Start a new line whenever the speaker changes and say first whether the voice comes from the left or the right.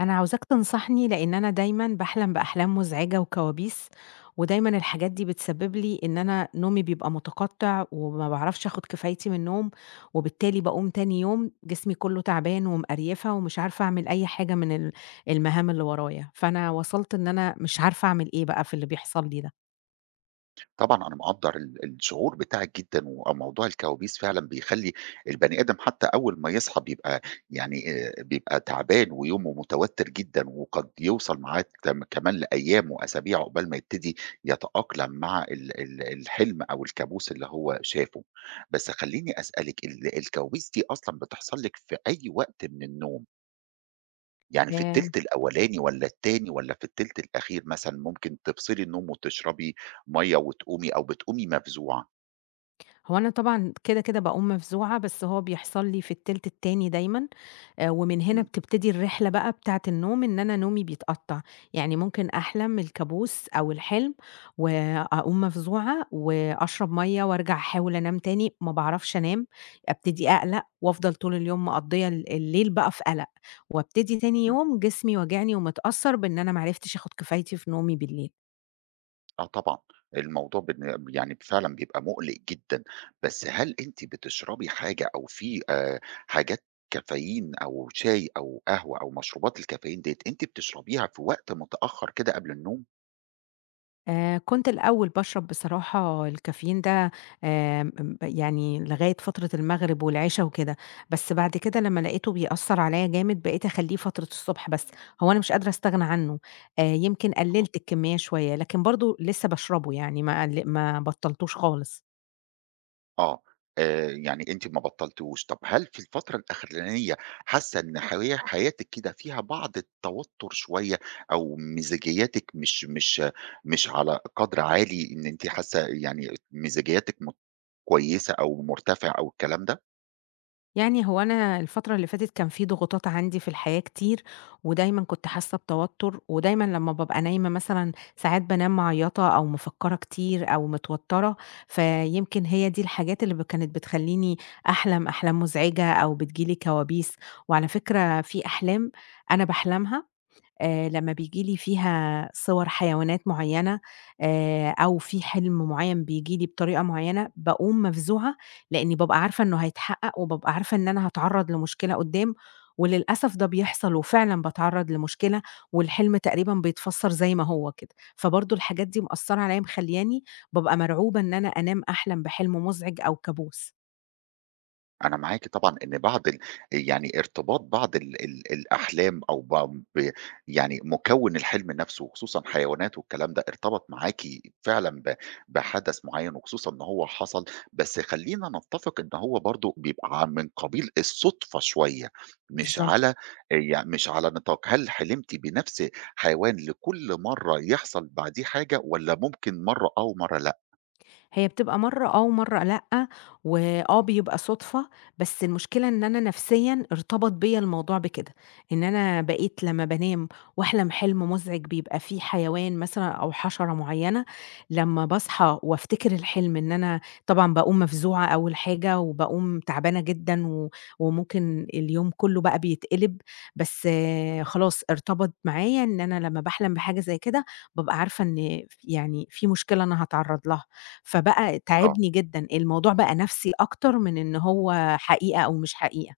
left: أنا عاوزاك تنصحني، لإن أنا دايمًا باحلم بأحلام مزعجة وكوابيس، ودايمًا الحاجات دي بتسبب لي إن أنا نومي بيبقى متقطع، وما باعرفش آخد كفايتي من النوم، وبالتالي باقوم تاني يوم جسمي كله تعبان ومقريفة، ومش عارفة أعمل أي حاجة من المهام اللي ورايا، فأنا وصلت إن أنا مش عارفة أعمل إيه بقى في اللي بيحصل لي ده.
right: طبعًا أنا مقدّر الشعور بتاعِك جدًا، وموضوع الكوابيس فعلًا بيخلّي البني آدم حتى أول ما يصحى يعني بيبقى تعبان ويومه متوتر جدًا، وقد يوصل معاه كمان لأيام وأسابيع عقبال ما يبتدي يتأقلم مع ال ال الحلم أو الكابوس اللي هو شافه. بس خلّيني أسألِك الكوابيس دي أصلًا بتحصل لِك في أي وقت من النوم؟ يعني في
left: ياه!
right: التلت الأولاني والّا التاني والّا في التلت الأخير مثلًا ممكن تفصلي النوم وتشربي مَيّة وتقومي، أو بتقومي مفزوعة؟
left: هو أنا طبعًا كده، كده باقوم مفزوعة، بس هو بيحصل لي في التلت التاني دايمًا، ومن هنا
right: إمم.
left: بتبتدي الرحلة بقى بتاعة النوم، إن أنا نومي بيتقطّع، يعني ممكن أحلم الكابوس أو الحلم وأقوم مفزوعة وأشرب مَيّة وأرجع أحاول أنام تاني، ما باعرفش أنام، أبتدي أقلق وأفضل طول اليوم مقضية الليل بقى في قلق، وأبتدي تاني
right: إمم.
left: يوم جسمي واجعني ومتأثّر بإن أنا ما عرفتش آخُد كفايتي في نومي بالليل.
right: آه، طبعًا. الموضوع يعني فعلًا بيبقى مُقلِق جدًا، بس هل أنتِ بتشربي حاجة، أو في حاجات كافيين أو شاي أو قهوة أو مشروبات الكافيين ديّة أنتِ بتشربيها في وقت متأخر كده قبل النوم؟
left: كنت الأول باشرب بصراحة الكافيين ده آمم م يعني لغاية فترة المغرب والعِشا وكده، بس بعد كده لمّا لقيته بيأثّر عليّا جامد بقيت أخلّيه فترة الصبح بس، هو أنا مش قادرة أستغنى عنه، يمكن قلّلت الكمية شوية، لكن برضه لسه باشربه يعني ما قل ما بطّلتوش خالص.
right: آه. يعني أنتِ ما بطّلتوش. طَب هل في الفترة الأخرانية حاسة إن حياتِك كده فيها بعض التوتُّر شوية، أو مزاجيّاتِك مش على قدْر عالي، إن أنتِ حاسة يعني مزاجيّاتِك كويسة أو مرتفع أو الكلام ده؟
left: يعني هو أنا الفترة اللي فاتت كان في ضغوطات عندي في الحياة كتير، ودايمًا كنت حاسة بتوتر، ودايمًا لمّا بابقى نايمة مثلًا ساعات بانام معيّطة أو مفكرة كتير أو متوترة، فيمكن هي دي الحاجات اللي كانت بتخلّيني أحلم أحلام مزعجة أو بتيجي لي كوابيس، وعلى فكرة في أحلام أنا باحلمها لمّا بييجي لي فيها صور حيوانات معيّنة أو في حلم معيّن بييجي لي بطريقة معيّنة، باقوم مفزوعة لإني بابقى عارفة إنه هيتحقق وبابقى عارفة إن أنا هاتعرّض لمشكلة قُدّام، وللأسف ده بيحصل وفعلًا باتعرّض لمشكلة والحلم تقريبًا بيتفسّر زي ما هو كده، فبرضه الحاجات دي مأثّرة عليّا مخلّياني بابقى مرعوبة إن أنا أنام أحلم بحلم مُزعج أو كابوس.
right: أنا معاكِ طبعًا إن بعض يعني ارتباط بعض ال ال الأحلام أو ب ب يعني مكوِّن الحلم نفسه، خصوصًا حيوانات والكلام ده، ارتبط معاكِ فعلًا بحدث معيّن، وخصوصًا إن هو حصل، بس خلّينا نتّفق إن هو برضه بيبقى من قبيل الصُدفة شوية، مش
left: بالضبط.
right: على مش على نطاق هل حلمتِ بنفس حيوان لكل مرّة يحصل بعديه حاجة، والّا ممكن مرّة آه ومرّة لأ؟
left: هي بتبقى مرّة آه ومرّة لأ، وآه بيبقى صُدفة، بس المشكلة إن أنا نفسيًا ارتبط بيّا الموضوع بكده، إن أنا بقيت لمّا بانام وأحلم حلم مُزعج بيبقى فيه حيوان مثلًا أو حشرة معيّنة، لمّا باصحى وافتكر الحلم إن أنا طبعًا باقوم مفزوعة أول حاجة، وباقوم تعبانة جدًا و وممكن اليوم كلّه بقى بيتقلب، بس آه، خلاص ارتبط معايا إن أنا لمّا باحلم بحاجة زي كده، بابقى عارفة إن ف يعني في مشكلة أنا هاتعرّض لها. فبقى
right: آه.
left: تعبني جدًا، الموضوع بقى نَفْسي أكتر من إن هو حقيقة أو مش حقيقة.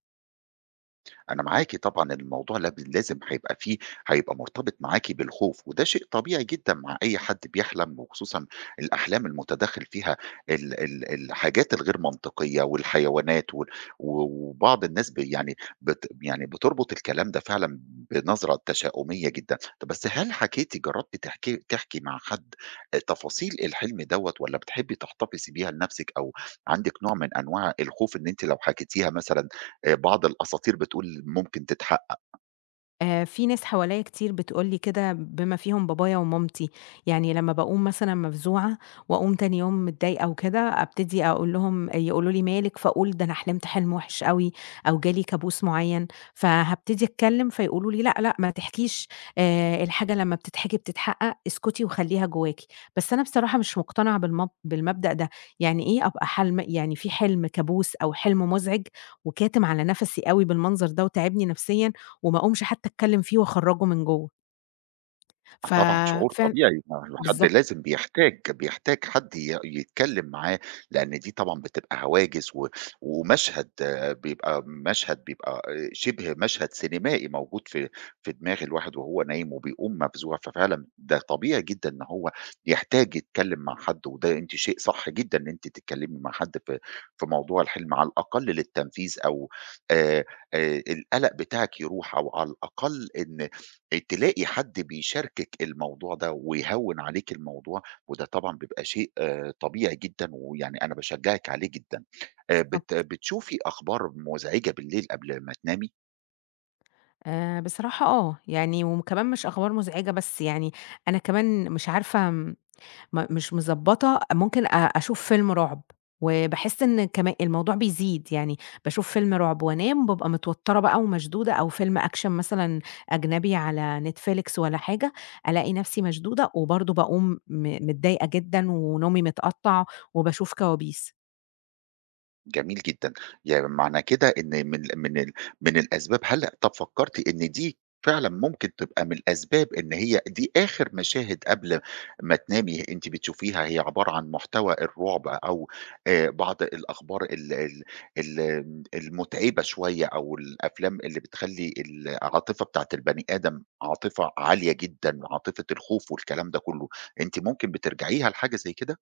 right: أنا معاكِ طبعًا الموضوع لازم هيبقى مرتبط معاكِ بالخوف، وده شيء طبيعي جدًا مع أي حد بيحلم، وخصوصًا الأحلام المتداخل فيها ال ال الحاجات الغير منطقية والحيوانات، وال- و وبعض الناس ب يعني بت يعني بتربط الكلام ده فعلًا بنظرة تشاؤمية جدًا. طب بس هل جربتِ تحكي مع حد تفاصيل الحلم دوّة، والّا بتحبي تحتفظي بيها لنفسِك، أو عندِك نوع من أنواع الخوف إن أنتِ لو حكيتيها مثلًا بعض الأساطير بتقول ممكن تتحقق؟
left: في ناس حواليّا كتير بتقول لي كده بما فيهم بابايا ومامتي، يعني لمّا باقوم مثلًا مفزوعة وأقوم تاني يوم متضايقة وكده، أبتدي أقول لهم يقولوا لي: "مالِك؟" فأقول: "ده أنا حلمت حلم وحِش أوي أو جالي كابوس معيّن." فهابتدي أتكلّم فيقولوا لي: "لأ، لأ، ما تحكيش، الحاجة لمّا بتتحكي بتتحقق، اسكتي وخلّيها جواكِ." بس أنا بصراحة مش مقتنعة بالمبدأ ده، يعني إيه أبقى حلم يعني في حلم كابوس أو حلم مُزعِج وكاتم على نَفَسي أوي بالمنظر ده وتاعبني نفسيًا، وما أقومش حتى أتكلّم فيه وأخرّجه من جوّه.
right: آه، طبعًا شعور
left: ففعل
right: طبيعي، ما آه. الحد
left: بالضبط،
right: لازم بيحتاج حد يتكلّم معاه، لإن دي طبعًا بتبقى هواجس، ومشهد بيبقى مشهد، بيبقى شِبه مشهد سينمائي موجود في دماغ الواحد وهو نايم وبيقوم مفزوع، ففعلًا ده طبيعي جدًا إن هو يحتاج يتكلّم مع حد، وده أنتِ شيء صح جدًا إن أنتِ تتكلّمي مع حد في موضوع الحلم، على الأقل للتنفيذ أو آآ القلق بتاعِك يروح، أو على الأقل إن تلاقي حد بيشاركِك الموضوع ده ويهوّن عليكِ الموضوع، وده طبعًا بيبقى شيء طبيعي جدًا، ويعني أنا باشجّعِك عليه جدًا. بت
left: بالضبط.
right: بتشوفي أخبار مزعجة بالليل قبل ما تنامي؟
left: بصراحة آه، يعني وكمان مش أخبار مزعجة بس يعني أنا كمان مش عارفة مش مضبّطة ممكن أشوف فيلم رعب، وباحس إن كما الموضوع بيزيد، يعني باشوف فيلم رعب وأنام بابقى متوتّرة بقى ومشدودة أو فيلم أكشن مثلًا أجنبي على Netflix والّا حاجة، ألاقي نَفْسي مشدودة وبرضه باقوم متضايقة جدًا ونومي متقطّع وباشوف كوابيس.
right: جميل جدًا. يعني معنى كده إن من الأسباب، هل طب فكرتِ إن دي فعلًا ممكن تبقى من الأسباب، إن هي دي آخر مشاهد قبل ما تنامي أنتِ بتشوفيها، هي عبارة عن محتوى الرعب، أو بعض الأخبار ال ال ال المتعبة شوية، أو الأفلام اللي بتخلّي العاطفة بتاعة البني آدم عاطفة عالية جدًا، عاطفة الخوف والكلام ده كله، أنتِ ممكن بترجعيها لحاجة زي كده؟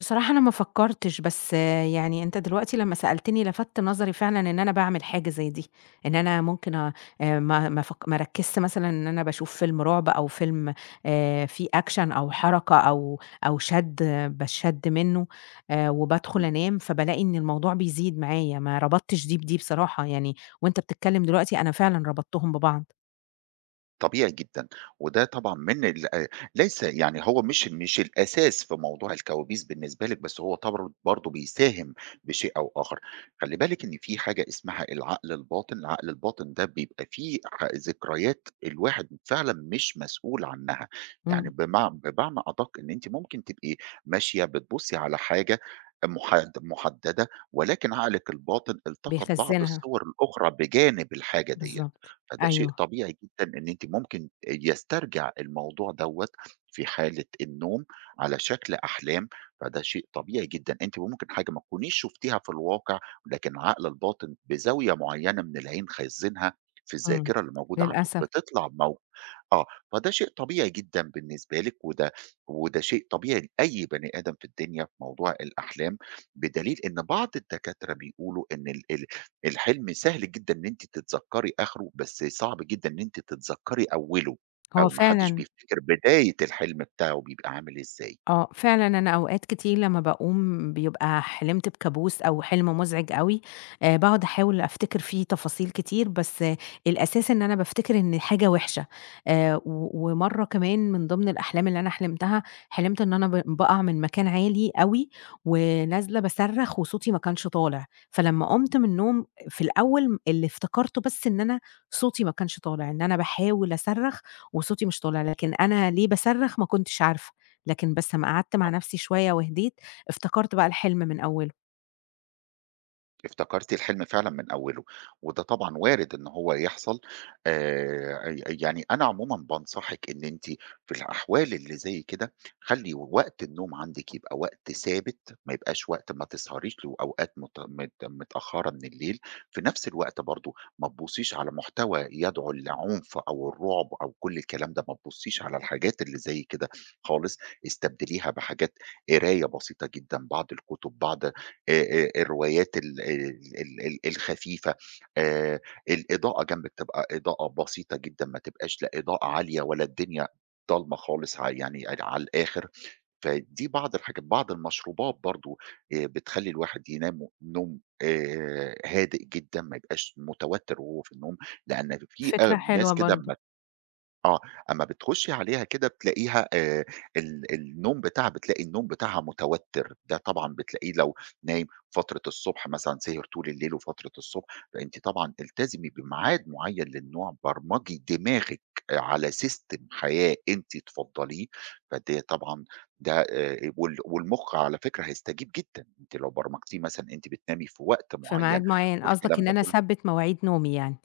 left: بصراحة أنا ما فكّرتش، بس يعني أنت دلوقتي لمّا سألتني لَفَتت نظري فعلًا إن أنا باعمل حاجة زي دي، إن أنا ممكن أ ما ما فك ما ركّزت مثلًا إن أنا باشوف فيلم رعب أو فيلم فيه أكشن أو حركة أو أو شَد باتشَد منّه وبادخل
right: إمم.
left: أنام، فبالاقي إن الموضوع بيزيد معايا، ما ربطتش دي بدي بصراحة يعني، وأنت بتتكلّم دلوقتي أنا فعلًا ربطتهم ببعض،
right: طبيعي جدًا، وده طبعًا من ال ليس يعني هو مش الأساس في موضوع الكوابيس بالنسبة لِك، بس هو طبعًا برضه بيساهم بشيء أو آخر. خلّي بالِك إن في حاجة اسمها العقل الباطن، العقل الباطن ده بيبقى فيه ذكريات الواحد فعلًا مش مسؤول عنها، يعني
left: إمم،
right: بمعنى أدق إن أنتِ ممكن تبقي ماشية بتبُصّي على حاجة محددة، ولكن عقلِك الباطن التقط بعض
left: بيخزّنها،
right: الصور الأخرى بجانب الحاجة ديّة.
left: بالضبط،
right: فده شيء
left: أيوه،
right: طبيعي جدًا إن أنتِ ممكن يسترجع الموضوع دوّة في حالة النوم على شكل أحلام، فده شيء طبيعي جدًا. أنتِ ممكن حاجة ما تكونيش شُفتيها في الواقع، لكن العقل الباطن بزاوية معيّنة من العين خزّنها في
left: إمم،
right: الذاكرة اللي موجودة عنده،
left: للأسف،
right: بتطلع آه. فده شيء طبيعي جدًا بالنسبة لِك، وده شيء طبيعي لأي بني آدم في الدنيا في موضوع الأحلام، بدليل إن بعض الدكاترة بيقولوا إن ال ال الحلم سهل جدًا إن أنتِ تتذكّري آخره، بس صعب جدًا إن أنتِ تتذكّري أوّله،
left: هو
right: أو ما حدش
left: فعلًا
right: بيفتكر بداية الحلم بتاعه بيبقى عامل إزاي.
left: آه، فعلًا أنا أوقات كتير لمّا باقوم بيبقى حلمت بكابوس أو حلم مزعج أوي، باقعد أحاول أفتكر فيه تفاصيل كتير، بس آه الأساس إن أنا بافتكر إن حاجة وِحشة، و ومرّة كمان من ضمن الأحلام اللي أنا حلمتها، حلمت إن أنا باقع من مكان عالي أوي، ونازلة باصرّخ وصوتي ما كانش طالع، فلمّا قُمت من النوم في الأول اللي افتكرته بس إن أنا صوتي ما كانش طالع، إن أنا باحاول أصرّخ وصوتي مش طالع، لكن أنا ليه باصرّخ ما كنتش عارفة. لكن بس أمّا قعدت مع نفسي شوية وهديت، افتكرت بقى الحلم من أوله.
right: افتكرتِ الحلم فعلًا من أوله، وده طبعًا وارد إن هو يحصل. ي يعني أنا عمومًا بانصحِك إن أنتِ في الأحوال اللي زي كده، خلّي وقت النوم عندِك يبقى وقت ثابت، ما يبقاش وقت ما تسهريش له أوقات مت مت متأخرة من الليل، في نفس الوقت برضه ما تبصيش على محتوى يدعو للعنف أو الرعب أو كل الكلام ده، ما تبصيش على الحاجات اللي زي كده خالص، استبدليها بحاجات قراية بسيطة جدًا، بعض الكتب، بعض الروايات ال ال ال ال الخفيفة، آآ الإضاءة جنبِك تبقى إضاءة بسيطة جدًا، ما تبقاش لا إضاءة عالية ولا الدنيا ضلمة خالص ع يعني ال على الآخر، فدي بعض الحاجات، بعض المشروبات برضه بتخلّي الواحد ينام نوم هادئ جدًا، ما يبقاش متوتر وهو في النوم، لأن في
left: فكرة حلوة
right: ناس كده،
left: برضه.
right: آه، أمّا بتخُشّي عليها كده بتلاقي النوم بتاعها متوتّر، ده طبعًا بتلاقيه لو نايم فترة الصبح مثلًا سهر طول الليل وفترة الصبح، فأنتِ طبعًا التزمي بميعاد معيّن للنوع، برمجي دماغِك على system حياة أنتِ تفضّليه، فده طبعًا ده وال والمُخ على فكرة هيستجيب جدًا، أنتِ لو برمجتيه مثلًا أنتِ بتنامي في وقت
left: في
right: معيّن
left: ميعاد معيّن، قصدك
right: والكلام
left: إن
right: ده
left: أنا
right: كُلّه.
left: أثبِّت مواعيد نومي يعني.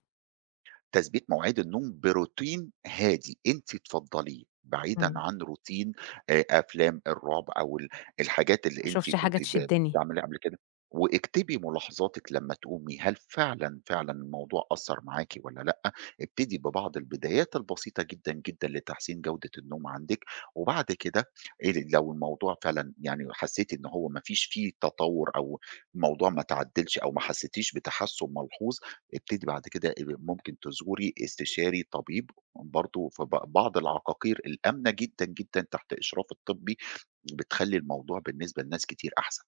right: تثبيت مواعيد النوم بروتين هادي، أنتِ تفضّليه، بعيدًا
left: إمم.
right: عن روتين أفلام الرعب أو الحاجات اللي
left: ما
right: أنتِ
left: أشوفش حاجة
right: كنتِ ب
left: تشدّني.
right: بتستعمليها قبل كده، واكتبي ملاحظاتِك لمّا تقومي، هل فعلًا، فعلًا الموضوع أثّر معاكِ والّا لأ؟ ابتدي ببعض البدايات البسيطة جدًا، جدًا لتحسين جودة النوم عندِك، وبعد كده لو الموضوع فعلًا يعني حسيتِ إن هو ما فيش فيه تطوّر، أو الموضوع ما تعدّلش أو ما حسيتيش بتحسُّن ملحوظ، ابتدي بعد كده ممكن تزوري استشاري طبيب، برضه في بعض العقاقير الآمنة جدًا، جدًا تحت إشراف الطبّي، بتخلّي الموضوع بالنسبة لناس كتير أحسن.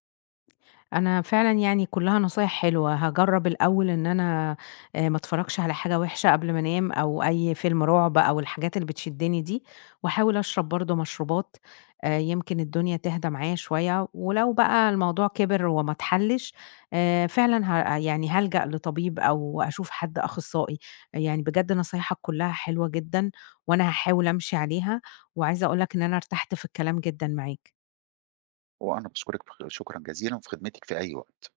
left: أنا فعلًا يعني كلّها نصايح حلوة، هاجرّب الأول إن أنا ما اتفرّجش على حاجة وِحشة قبل ما أنام أو أي فيلم رعب أو الحاجات اللي بتشدّني دي، واحاول أشرب برضه مشروبات يمكن الدنيا تهدى معايا شوية، ولو بقى الموضوع كِبِر وما اتحلّش فعلًا يعني هالجأ لطبيب أو أشوف حد أخصائي، يعني بجد نصايحك كلّها حلوة جدًا وأنا هاحاول أمشي عليها، وعايزة أقول لك إن أنا ارتحت في الكلام جدًا معاك.
right: وأنا باشكرِك شكرًا جزيلًا وفي خدمتِك في أي وقت.